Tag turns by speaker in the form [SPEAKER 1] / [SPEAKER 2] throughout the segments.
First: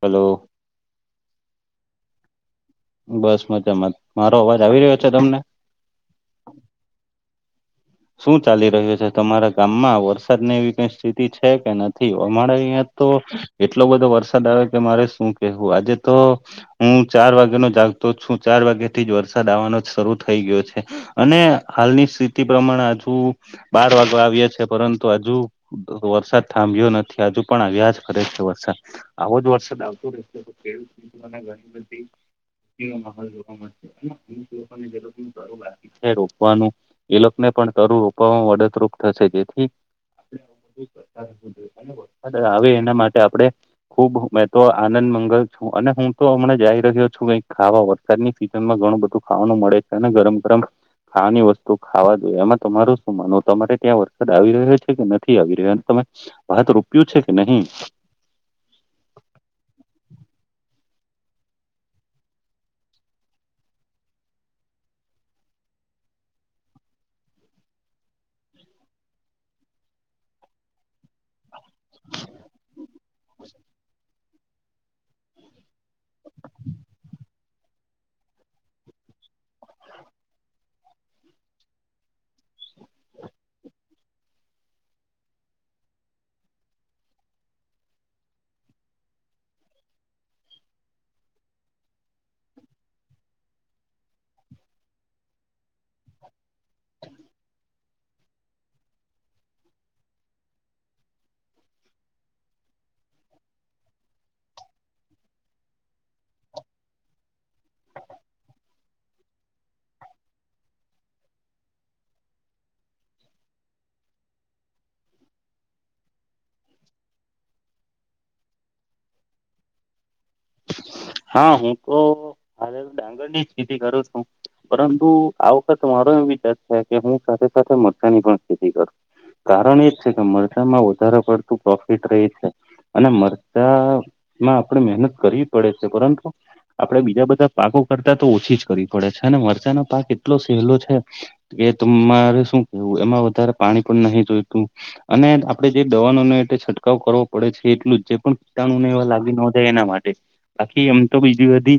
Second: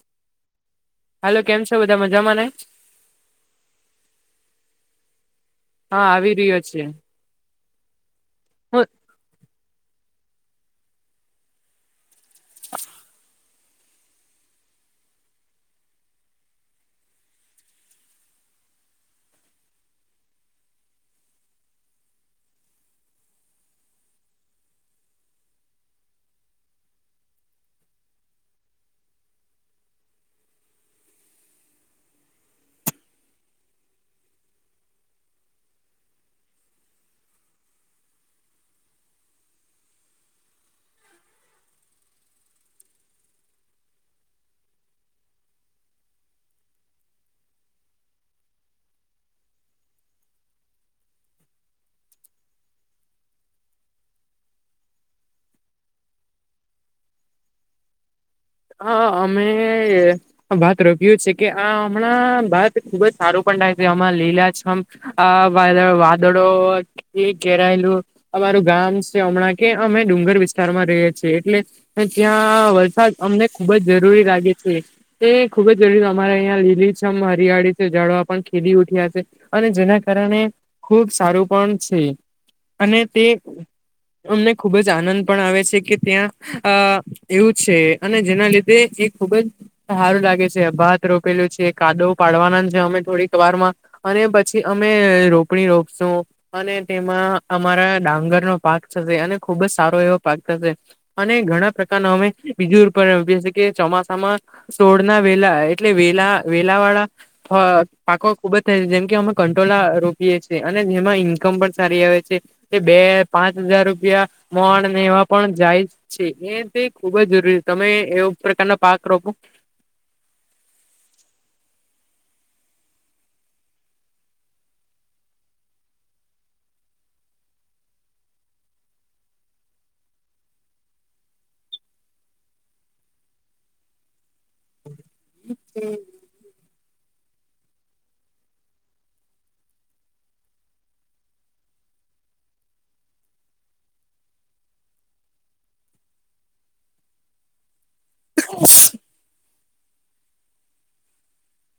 [SPEAKER 1] Hello.
[SPEAKER 2] Hello કેમ છો બધા મજામાં ને.
[SPEAKER 1] બસ મજામાંત મારો અવાજ આવી રહ્યો છે તમને.
[SPEAKER 2] હા આવી રહ્યો છે.
[SPEAKER 1] શું ચાલી
[SPEAKER 2] હ
[SPEAKER 1] રહ્યું છે તમારા ગામમાં વરસાદને એવી કઈ સ્થિતિ છે કે નથી. અમારે અહિયા તો એટલો બધો વરસાદ આવે કે મારે શું કેવું આજે તો. હું ચાર વાગ્યાનો જાગતો છું ચાર વાગ્યા થી જ વરસાદ આવવાનો જ શરૂ થઈ ગયો છે. અને હાલની સ્થિતિ પ્રમાણે હજુ બાર વાગે આવ્યા છે પરંતુ હજુ. વરસાદ થાંભ્યો નથી હજુ પણ આવ્યા જ ફરે છે વરસાદ આવો જ વરસાદ આવતો રહે. કે ગ. જોવા મળને જ. રોકવાનું. એ લોકોને પણ ધરુ રોપવામાં મદદરૂપ થશે જેથી. કરતા રહેવું જોઈએ
[SPEAKER 2] [inaudible]
[SPEAKER 1] અને આવે એના માટે આપડણે. ખુબ મેં તો આનંદ મંગલ છું અને હું તો હમણાં જઈ રહ્યો છું કઈક ખાવાવ. વરસાદની સીઝન માં ઘણું બધું ખાવાનું મળે છે અને ગરમ ગરમ ખાવાની વસ્તુ. તો ખાવા દઈએ એમાં તમારું શું માનવું તમારે ત્યાં વરસાદ આવી રહ્યો છે કે નથી આવી રહ્યો તમે. હવે તો રૂપિું છે કે નહી.
[SPEAKER 2] હા અમે. વત રોપ્યું છે કે આ હમણાં વાત ખુબ જ સારું પણ લાગ છે આમાં લીલા છમ. આ વાદો વાદોડ. એ ઘેરાયેલું અમારું ગામ છે હમણાં કે અમે ડુંગર વિસ્તાર માં રહીએ છીએ એટલે. ત્યાં વરસાદ અમને ખુબ જ જરૂરી લાગે છે. એ ખુબ જરૂરી અમારે અહિયાં લીલી છેમ હરિયાળી છે જાડવા પણ ખીલી ઉઠ્યા છે. અને જેના કારણે ખુબ સારું પણ છે અને તે. અમને ખુબ જ આનંદ પણ આવે છે કે ત્યાં અ એવું છે. અને જેના લીધે એ ખુબ જ. સારું લાગે છે ભાત રોપેલું છે કાદો પાડવાના છે અમે થોડીક વાર માં. અને પછી અમે રોપણી રોપશું. અને તેમાં અમારા ડાંગરનો પાક થશે અને ખુબ જ સારો એવો પાક થશે. અને ઘણા પ્રકારના અમે. બીજું ઉપર કે ચોમાસામાં સોળના વેલા એટલે વેલા વેલા વાળા. પાકો ખુબ જ થાય છે જેમકે અમે કંટોલા રોપીએ છીએ અને એમાં ઈન્કમ પણ સારી આવે છે. તે બે પાંચ હજાર રૂપિયા મોણ ને એવા પણ જાય છે એ તે ખુબજ. તમે એવ પ્રકારના પાક રોપો.
[SPEAKER 1] હા હું તો હ ડાંગર ની જ ખેતી કરું છું. પરંતુ આ વખત મારો એ વિચાર છે કે હું સાથે સાથે મરચાની પણ સ્થિતિ કરું. કારણ એજ છે કે મરચામાં વધારે પડતું પ્રોફિટ રહે છે. અને મરચા માં આપણેે મહેનત કરવી પડે છે પરંતુ. આપડણે બીજા બધા પાકો કરતા તો ઓછી જ કરવી પડે છે અને મરચાનો પાક એટલો સહેલો છે. એ તમારે શું કેવું એમાં વધારે પાણી પણ નહી જોયતું. અને આપડે જે દવાનો ન એ છંટકાવ કરવો પડે છે એટલું જ. જે પણ કીટણુને એવા લાગી ન જાય એના માટે બાકીી એમ તો બીજી બધી.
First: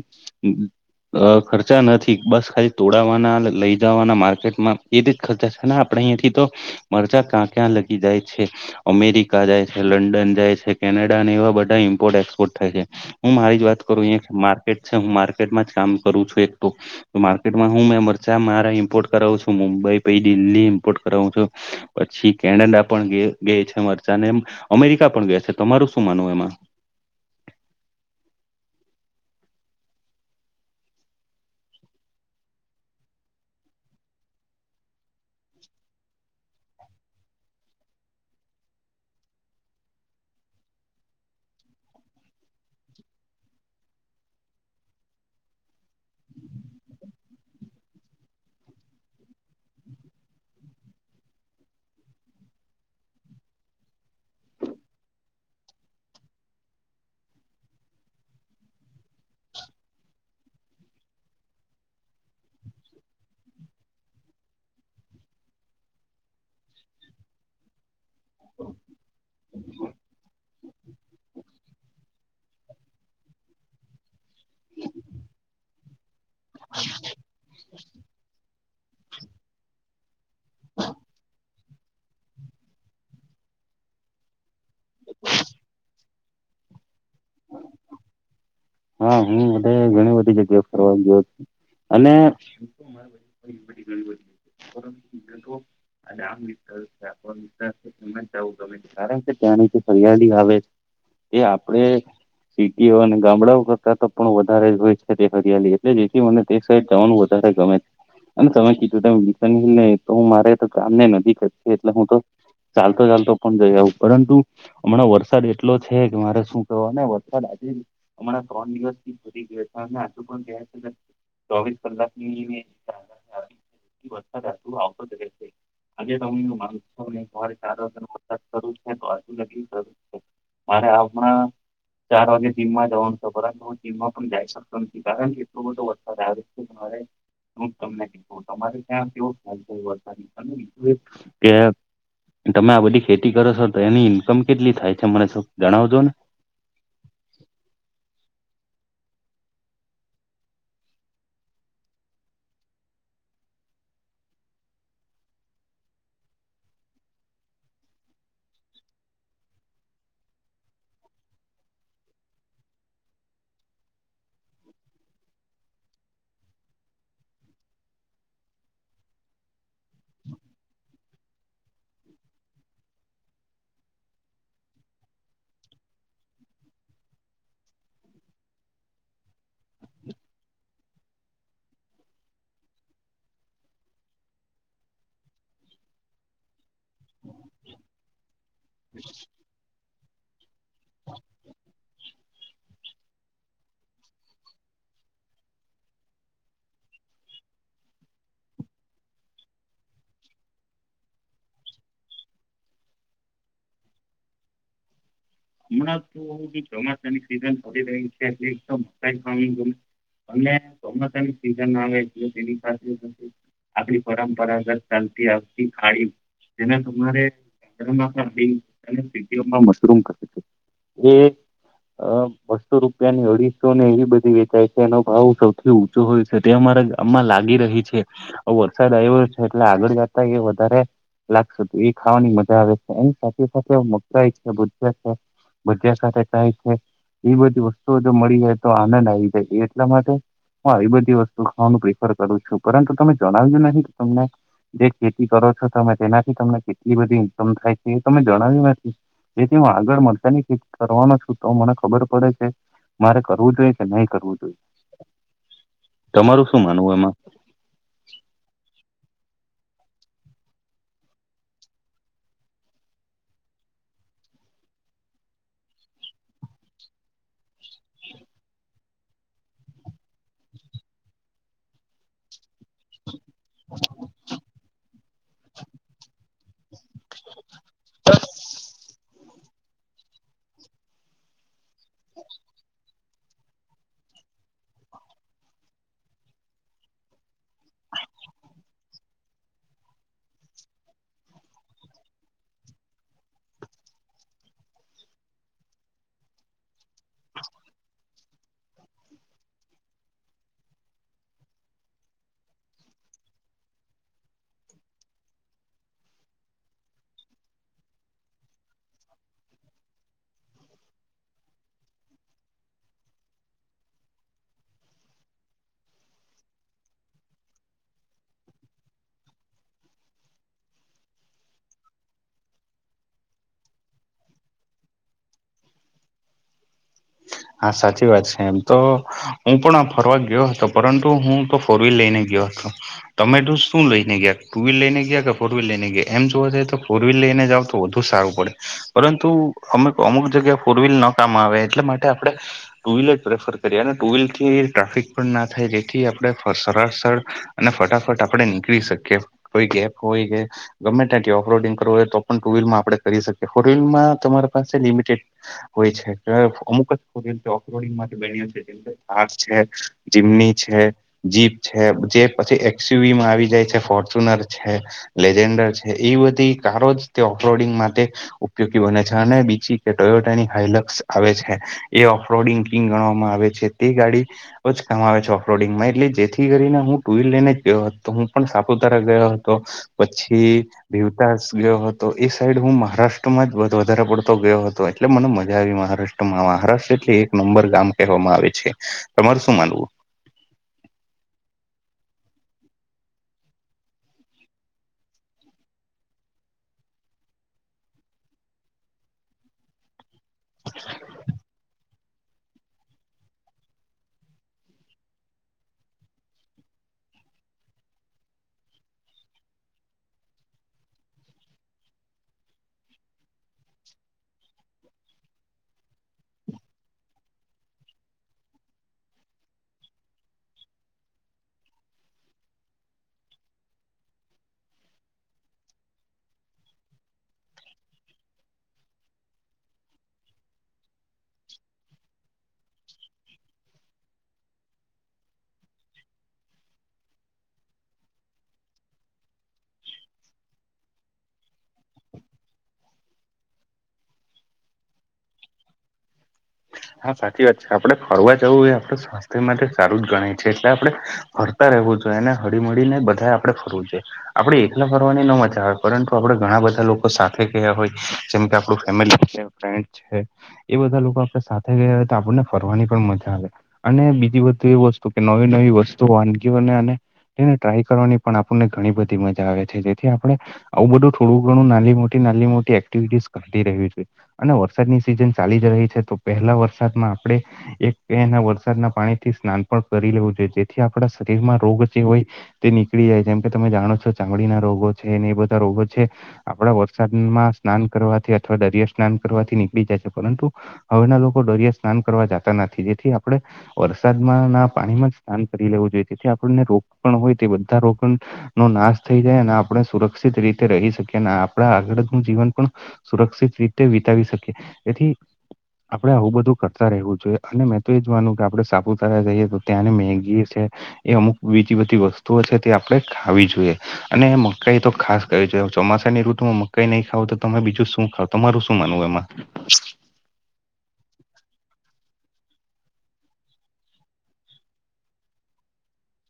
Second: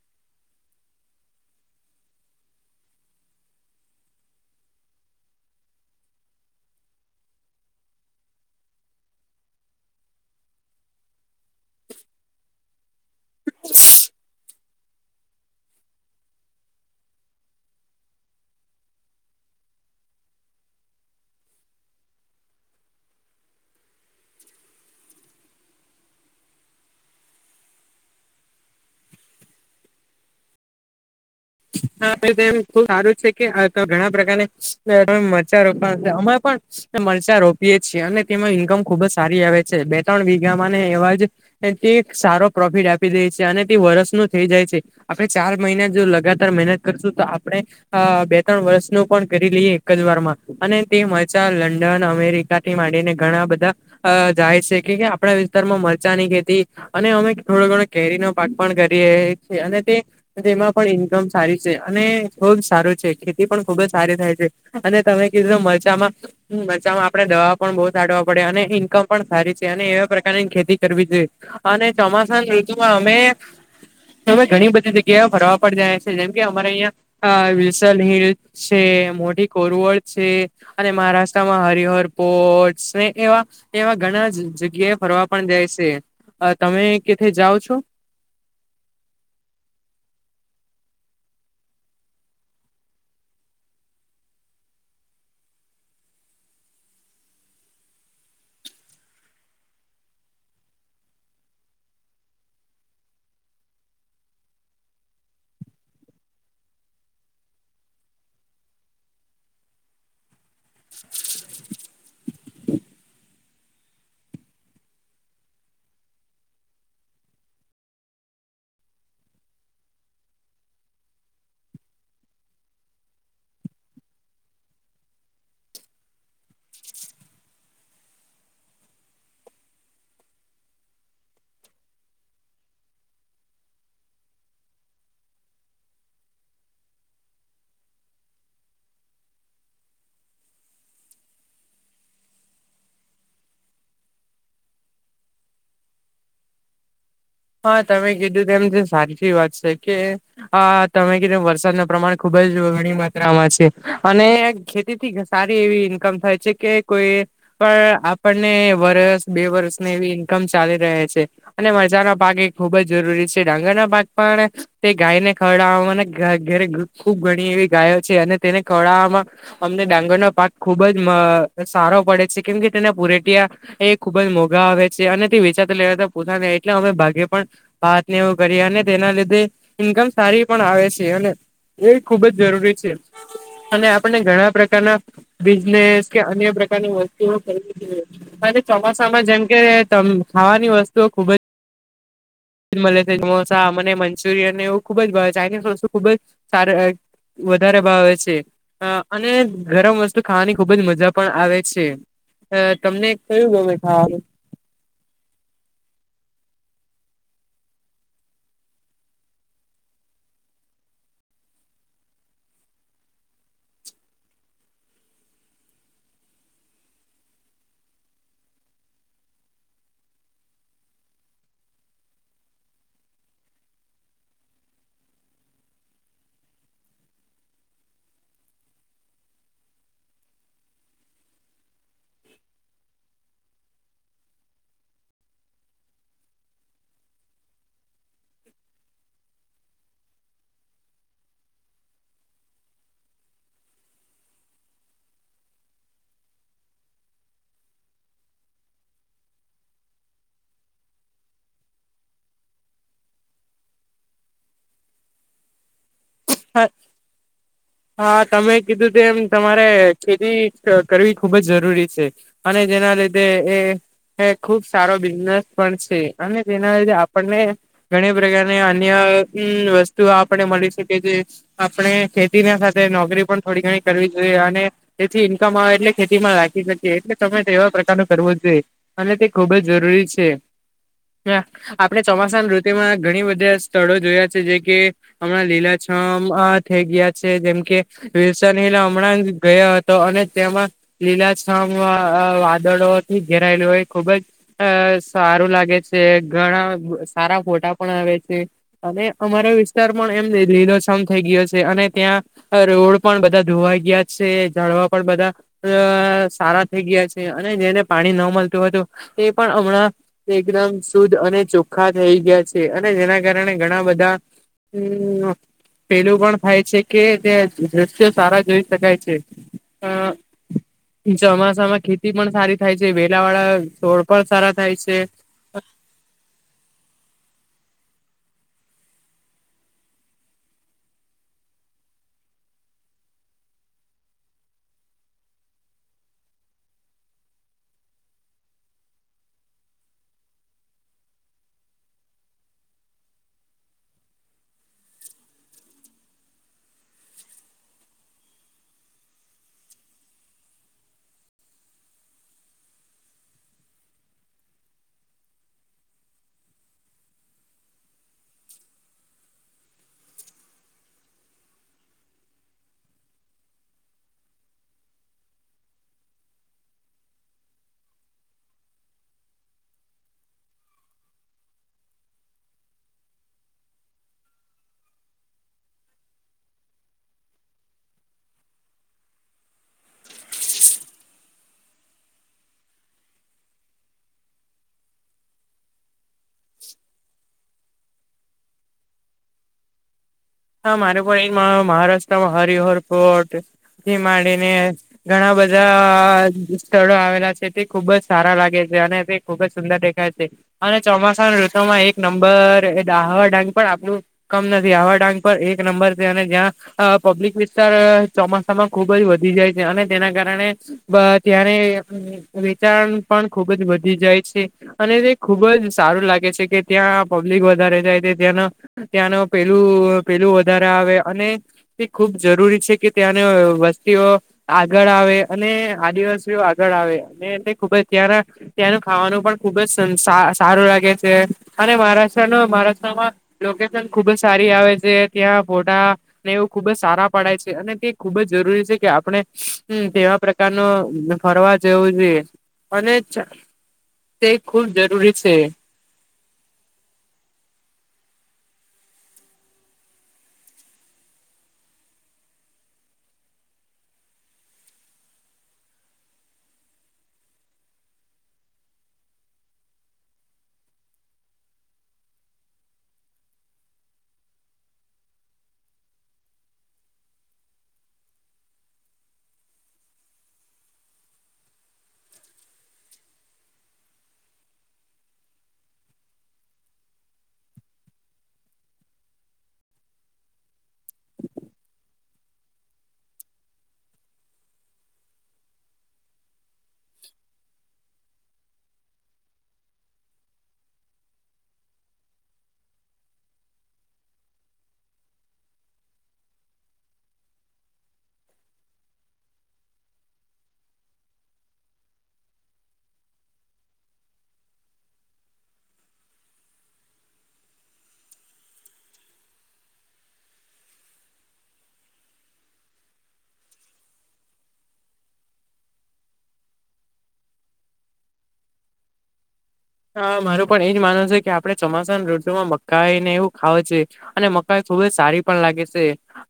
[SPEAKER 1] અ ખર્ચા નથી બસ ખાલી તોડાવવાના લઈ જવાના માર્કેટમાં એ ખચા છે ને આપણેે અહીંથી તો મરજા ક્યાં ક્યાં લગી જાય છે અમેરિકા જાય છે લંડન જાય છે કેનેડા અનેને એવા બધા ઇમ્પોર્ટ એક્સપોર્ટ થાય છે હું મારી જ વાત કરું અહી માર્કેટ છે હું માર્કેટમાં જ કામ કરું છું એક તો માર્કેટમાં હું મે મરચા મારા ઇમ્પોર્ટ કરાવું છું મુંબઈ પ દિલ્હી ઇમ્પોર્ટ કરાવું છું પછી કેનેડા પણ ગય છે મરચાંને એમ અમેરિકા પણ ગયા છે, તમારું શું માનવું એમાં?
[SPEAKER 2] હા આપડે ખુબ સારું છે કે ઘણા પ્રકાર મચ્ચારો પણ અમાં પણ મરચા રોપીયે જીએ અને તેમાં ઈન્કમ ખુબ જ સારી આવે છે બે ત્રણ વીઘા માંને એવાજ તે સારો પ્રોફિટ આપી દે છે અને તે વરસનું થઈ જાય છે. આપે ચાર મહિના જો લગા તાર મહેનત કરશું તો આપણે અ બે ત્રણ વર્ષ નું પણ કરી લઈએ એક જ વાર માં. અને તે મજા લંડન, અમેરિકાથી માંડીને ઘણા બધા અ જાય છે કે કે આપણા વિસ્તારમાં મરચાંની ખેતી અને અમે થોડો ઘણો કેરીનો પાક પણ કરીએ છીએ અને તે તેમાં પણ ઇન્કમ સારી છે અને ખુબજ સારું છે ખેતી પણ ખુબ જ સારી થાય છે અને તમે કીધું મરચામાં હમ્મ બચામાં આપડે દવા પણ બહુ છાવા પડે અને ઈન્કમ પણ સારી છે અને એવા પ્રકારની ખેતી કરવી જોઈએ અને ચોમાસા ઋતુમાં અમે અમે ઘણી બધી જગ્યાએ ફરવા પડ જાય છે જેમ કે અમારે અહીંયા આ વિલસલ હિલ છે, મોટી કોરવડ છે અને મહારાષ્ટ્રમાં હરિહર પોર્ટસ ને એવા એવા ઘણા જગ્યાએ ફરવા પણ જાય છે. તમે કેથે જાઓ છો?
[SPEAKER 1] હા હું બધ ઘણી બધી જગ્યા ફરવાની ગયો છુ. અને [inaudible] અને આમ વિચારુ છે આપ [unintelligible] ગમે. કારણ કે ત્યાંની જે ફરિયાળી આવે છે એ આપડે સિટીઓ અને ગામડાઓ કરતા તો પણ વધારે જ હોય છે તે હરિયાલી એટલે જેથી મને તે સાડ જવાનું વધારે ગમે. અને સમજ કીધું તો હું મારે તો કામ ને નથી કર એટલે હું તો ચાલતો ચાલતો પણ જઈ આવ પરંતુ હમણાં વરસાદ એટલો છે કે મારે શું કેને વરસાદ આજ અમણાં ત્રણ દિવસ થી ભરી ગયા છે અને આજુ પણ ગયા ચોવીસ કલાક ની વરસાદ આવતો રહે છે, આજે તો હું સવાર ચાર વાગાનો છે તો આજુ ન છે મારે હમણા ચાર વાગે જીમમાં જવાનું છે બરાબર હુ જીમમાં પણ જઈ શકતો નથી. કારણ કે એટલો બધો વરસાદ આવે કે મારે હું તમને કીધું તમારે ત્યાં કેવો ચાલતો વરસાદ તમને કીધું કે તમે આ બધી ખેતી કરો છો તો એની ઈન્કમ કેટલી થાય છે? મને શું જણાવજો ને.
[SPEAKER 2] હા તમે કીધું તેમ એ છે સાચી વાત છે કે આ તમે કીધે વરસાદ નું પ્રમાણ ખુબ જ વડી માત્રામાં છે અને ખેતીથી સારી એવી ઇન્કમ થાય છે કે કોઈ પણ આપણને વરષ બે વર્સને એવી ઈન્કમ ચાલી રહે છે અને મજા પાક એ ખુબ જ જરૂરી છે, ડાંગરના પાક પણ તે ગાયને ખવડાવવામાં ઘરે ખુબ ઘણી એવી ગાયો છે અને તેને ખવડાવવામાં અમને ડાંગરનો પાક ખુબ જ સારો પડે છે. કેમ કે તેના પુરેટિયા એ ખુબ જ મોંઘા આવે છે અને તે વિચારતા લેવા પોતાને એટલે અમે ભા પણ વાતને એવું કરી અને તેના લીધે ઇન્કમ સારી પણ આવે છે અને એ ખુબ જ જરૂરી છે અને આપણે ઘણા પ્રકારના બિઝનેસ કે અન્ય પ્રકારની વસ્તુઓ ખરી [inaudible] ચોમાસામાં જેમ કે ખાવાની વસ્તુઓ ખુબ જ મલે તે સમોસા મને મંચુરિયન એવું ખુબ જ ભાવે ચાઇનીઝ વસ્તુ ખુબ જ સારું હોય વધારે ભાવે છે. અ અને ગરમ વસ્તુ ખાવાની ખુબ જ મજા પણ આવે છે. તમને કયું ગમે ખાવાનુ?
[SPEAKER 1] હમણાં તો ચોમાસાની સિઝન ચાલી રહી છે. એકદમ કઈ ખાવાનુ ગમે અને ચોમાસાની સિઝન આવે એટલે તેની સાથે આપરી પરંપરાગત ચાલતી આવતી ખારી જેના તમારે [unintelligible] મશરૂમ એ. અ બસ્સો રૂપિયાની અઢીસોને એવી બધી વેચાય છે એનો ભાવ સૌથી ઉ ચો હોય છે, તે અમારા ગામમાં લાગી રહી છે. વરસાદ આયવો છે, એટલે આગળ જતા એ વધારે લાગશે તો એ ખાવાની મજા આવે છે, એની સાથે સાથે મકાઈ અને ભજીયા ભજીયા સાથે ખાય છે, એવી બધી વસ્તુઓ જો મળી જાય તો આનંદ આવી જાય એ એટલા માટે હું આવી બધી વસ્તુ ખાવાનું પ્રિફર કરું છું પરંતુ તમે જણાવ્યું નહી તમને જે ખેતી કરો છો તમે તેનાથી તમને કેટલી બધી ઈન્કમ થાય છે, એ તમે જણાવ્યું નથી એથી હુ આગળ મલ ચાની ખેતી કરવાનો છું તો મને ખબર પડે છે, મારે કરવું જોઈએ કે નઈ કરવું જોઈએ
[SPEAKER 2] [inaudible]
[SPEAKER 1] તમારું શું માનવું એમાં?
[SPEAKER 2] હા, તમે કીધું તેમ તમારે ખેતી કરવી ખૂબ જ જરૂરી છે. અને જેના લીધે એ એ ખૂબ સારો બિઝનેસ પણ છે, અને તેના લીધે આપણને ઘણી પ્રકારની અન્ય વસ્તુ આપણે મળી શકી છે. આપણે ખેતીના સાથે નોકરી પણ થોડી ઘણી કરવી જોઈએ અને તેથી ઇન્કમ આવે એટલે ખેતીમાં રાખી શક કીયે એટલે તમે તેવા પ્રકારનુ કરવો જોઈએ અને તે ખુબ જ જરૂરી છે. હ, આપણે ચોમાસાની ઋતુમાં ઘણી બધી સ્થળો જોયા છે, જે કે હમણાં લીલા છમ અ થઈ ગયા છે, જેમકે વિલસન હિલે હમણાં જ ગયો હતો અને તેમાં લીલા છમ અ વાદળોથી ઘેરાયેલું હોય ખુબ જ અ સારું લાગે છે, ઘણા સારા ફોટા પણ આવે છે. અને અમારો વિસ્તાર પણ એમ લીલો છમ થઈ ગયો છે, અને ત્યાં રોડ પણ બધા ધોવાઈ ગયા છે, ઝાડવા પણ બધા અ સારા થેઈ ગયા છે, અને જેને પાણી ન મલતું હતું તે પણ અમણાં તે એકદમ શુદ્ધ અને ચોખ્ખા થઈ ગયા છે, અને જેના કારણે ઘણા બધા [inaudible] પેલું પણ થાય છે, કે દ્રશ્યો સારા જોઈ શકાય છે. [inaudible] ચોમાસામાં ખેતી પણ સારી થાય છે, વેલાવાળા છોડ પણ સારા થાય છે.
[SPEAKER 1] આ સાચી વાત છે, એમ તો હું પણ ફરવા ગયો હતો પરંતુ હું તો ફોર વીલ લઈને ગયો હતો તમે તો શું લઈને ગયા ટુ વીલ લઈને ગયા કે ફોર વીલ લઈને ગયા એમ જોવા જાય તો ફોર વીલ લઈને જાવ તો વધુ સારું પડે પરંતુ અમુક અમુક જગ્યા ફોર વીલ ન કામ આવે એટલા માટે આપડે ટુ વિલર જ પ્રેફર કરીએ અને ટુ વીલથી ટ્રાફિક પણ ના થાય જેથી આપણે સરાસર અને ફટાફટ આપણે નીકળી શકીએ કોઈ ગેપ હોય કે ગમે ત્યાંથી ઓફલોડિંગ કરવું હોય તો પણ ટુ વિલમાં આપણે કરી શકીએ ફોરવિલમાં તમારી પાસે લિમિટેડ હોય છે, અમુક જ ફોર વીલ [unintelligible] બન્યુ છે. પાક છે, જીમની છે. જીપ છે, જે પછી એક્સ્યુવીમાં આવી જાય છે, ફોર્ચ્યુનર છે. લેજેન્ડર છે, એ બધી કારોજ તે ઓપલોડિંગ માટે ઉપયોગી બને છે, અને બીજી કે ટોયોટાની હાયલાકસ આવે છે. એ ઓફરોડિંગ કિંગ ગણવામાં આવે છે, તે ગાડી ખૂબજ કામ આવે છે, ઓફલોડિંગમાં એટલે જેથી કરીને હું ટુ વીલ લઈને જ ગયો હતો હું પણ સાપુતારા ગયો હતો પછી. દીવતાાસ [unintelligible] ગયો હતો એ સાઈડ હું મહારાષ્ટ્રમાં જ વધારે પડતો ગયો હતો એટલે મને મજા આવી મહારાષ્ટ્ર મહારાષ્ટ્ર એટલે એક નંબર ગામ કહેવામાં આવે છે. તમાર શું માનવું?
[SPEAKER 2] હા મારે પણ મહારાષ્ટ્રમાં હરિહર પોર્ટ એ માંડીને ઘણા બધા સ્થળો આવેલા છે તે ખુબ જ સારા લાગે છે અને તે ખુબ જ સુંદર અને ચોમાસાના ઋતુમાં એક નંબર આહવા ડાંગ પણ આપણું કમ નથી. આહવા ડાંગ પણ એક નંબર છે અને જ્યાં અ પબ્લિક વિસ્તાર ચોમાસામાં ખુબ જ વધી જાય છે અને તેના કારણે બ ત્યારે વેચાણ પણ ખુબ જ વધી જાય છે. અને તે ખુબ જ સારું લાગે છે કે ત્યાં પબ્લિક વધારે જાય તે ત્યાંના ત્યાંનો પેલું પેલું વધારા આવે અને ખૂબ જરૂરી છે કે ત્યાંને વસ્તીઓ આગળ આવે અને આદિવાસીઓ આગળ આવે અને એને ખુબ જ ત્યારા ત્યાંનું ખાવાનું પણ ખુબ જ સન સારું લાગે છે. અને મહારાષ્ટ્ર ન મહારાષ્ટ્રમાં લોકેશન ખુબ જ સારી આવે છે. ત્યાં ફોટા ને એવું ખુબ જ સારા પડાય છે અને તે ખુબ જ જરૂરી છે કે આપણે તેવા પ્ર ન ફરવા જવું જોઈએ અને તે ખૂબ જરૂરી છે.
[SPEAKER 1] હા સાચી વાત છે આપડે ફરવા જવું ઍ આપડે સારું જ ગણાય છે એટલે આપડણે ફરતા રહેવું જોઈએ એને હળી મળળીને બધા આપડે ફરવું જોઈએ. આપડણે એકલા ફરવાની ન મજ આવે પરંતુ આપડણે ઘણા બધા લોકો સાથે ગયા હોય જેમ કે આપણું ફેમિલી જેમ ફ્રેન્ડ છે એ બધા લોકો આપડે સાથે ગયા હોય તો આપણને ફરવાની પણ મજા આવે. અને બીજી બધું એ વસ્તુ કે નવી નવી વસ્તુ વાનગીઓને અને એને ટ્રાય કરવાની પણ આપણને ઘણી બધી મજા આવે છે જેથી આપણે આવું બધું થોડું ઘણું નાની મોટી નાની મોટી એક્ટિવિટીસ કરતી રહેવી જોઈએ. અને વરસાદની સિઝન ચાલી જ રહી છે તો પહેલા વરસાદમાં આપણે એકના વરસાદના પાણી થી સ્નાન પણ કરી લેવું જોઈએ જેથી આપણા શરીરમાં રોગ જે હોય તે નીકળી જાય જેમ કે તમે જાણો છો ચામડીના રોગો છે ને એ બધા રોગો છે. આપડા વરસાદમાં સ્નાન કરવાથી અથવા દરિયા સ્નાન કરવાથી નીકળી જાય છે. પરંતુ હવેના લોકો દરિયા સ્નાન કરવા જાતા નથી જેથી આપણે વરસાદમાં ના પાણીમાં જ સ્નાન કરી લેવું જોઈએ તેથી આપણને રોગ પણ હોય તે બધા રોગ પણ નો નાશ થઈ જાય અને આપણે સુરક્ષિત રીતે રહી શકીએ અને આપણા આગળ નું જીવન પણ સુરક્ષિત રીતે વિતાવી શકે. તેથી આપડે આવું બધું કરતા રહેવું જોઈએ અને મેં તો એ જ વાનું કે આપડે સાપુતારા જઈએ તો ત્યાંને મેગી છે, એ અમુક બીજી બધી વસ્તુઓ છે તે આપણે ખાવી જોઈએ. અને મકાઈ તો ખાસ ક જો ચોમાસાનીઋતુમાં મકાઈ નહી ખાવ તો તમે બીજું શું ખાવ. તમારું શું માનવું એમાં?
[SPEAKER 2] હા માર પણ એજ માનવ છે કે આપડે ચોમાસા ના ઋતુમાં મકાઈને એવું ખાવું જોઈએ. અને મકાઈ ખુબ જ સારી પણ લાગે છે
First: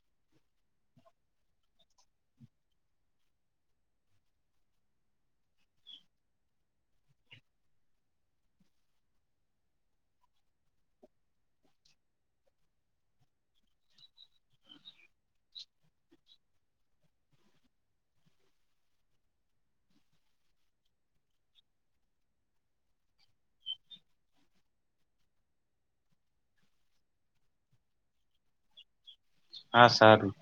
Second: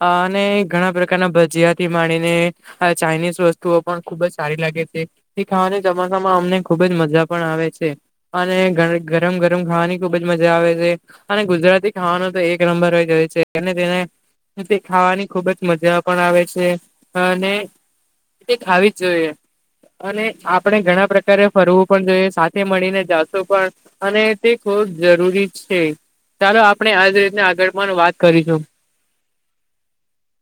[SPEAKER 2] અને ઘણા પ્રકારના ભજીયાથી માણીને આ ચાઇનીઝ વસ્તુઓ પણ ખુબ જ સારી લાગે છે. એ ખાવાના ચોમાસામાં અમને ખુબજ મજા પણ આવે છે. અને ગરમ ગરમ ખાવાની ખુબ જ મજા આવે છે. અને ગુજરાતી ખાવાનો તો એક નંબર હોય જ હોય છે અને તેને તે ખાવાની ખુબ જ મજા પણ આવે છે અને તે ખાવી જ જોઈએ અને આપણે ઘણા પ્રકારે ફરવું પણ જોઈએ સાથે મળીને પણ અને તે ખૂબ જ જરૂરી છે. ચાલો આપણે આજ રીતના આગળ પણ વાત કરીશું.
[SPEAKER 1] હા સારું.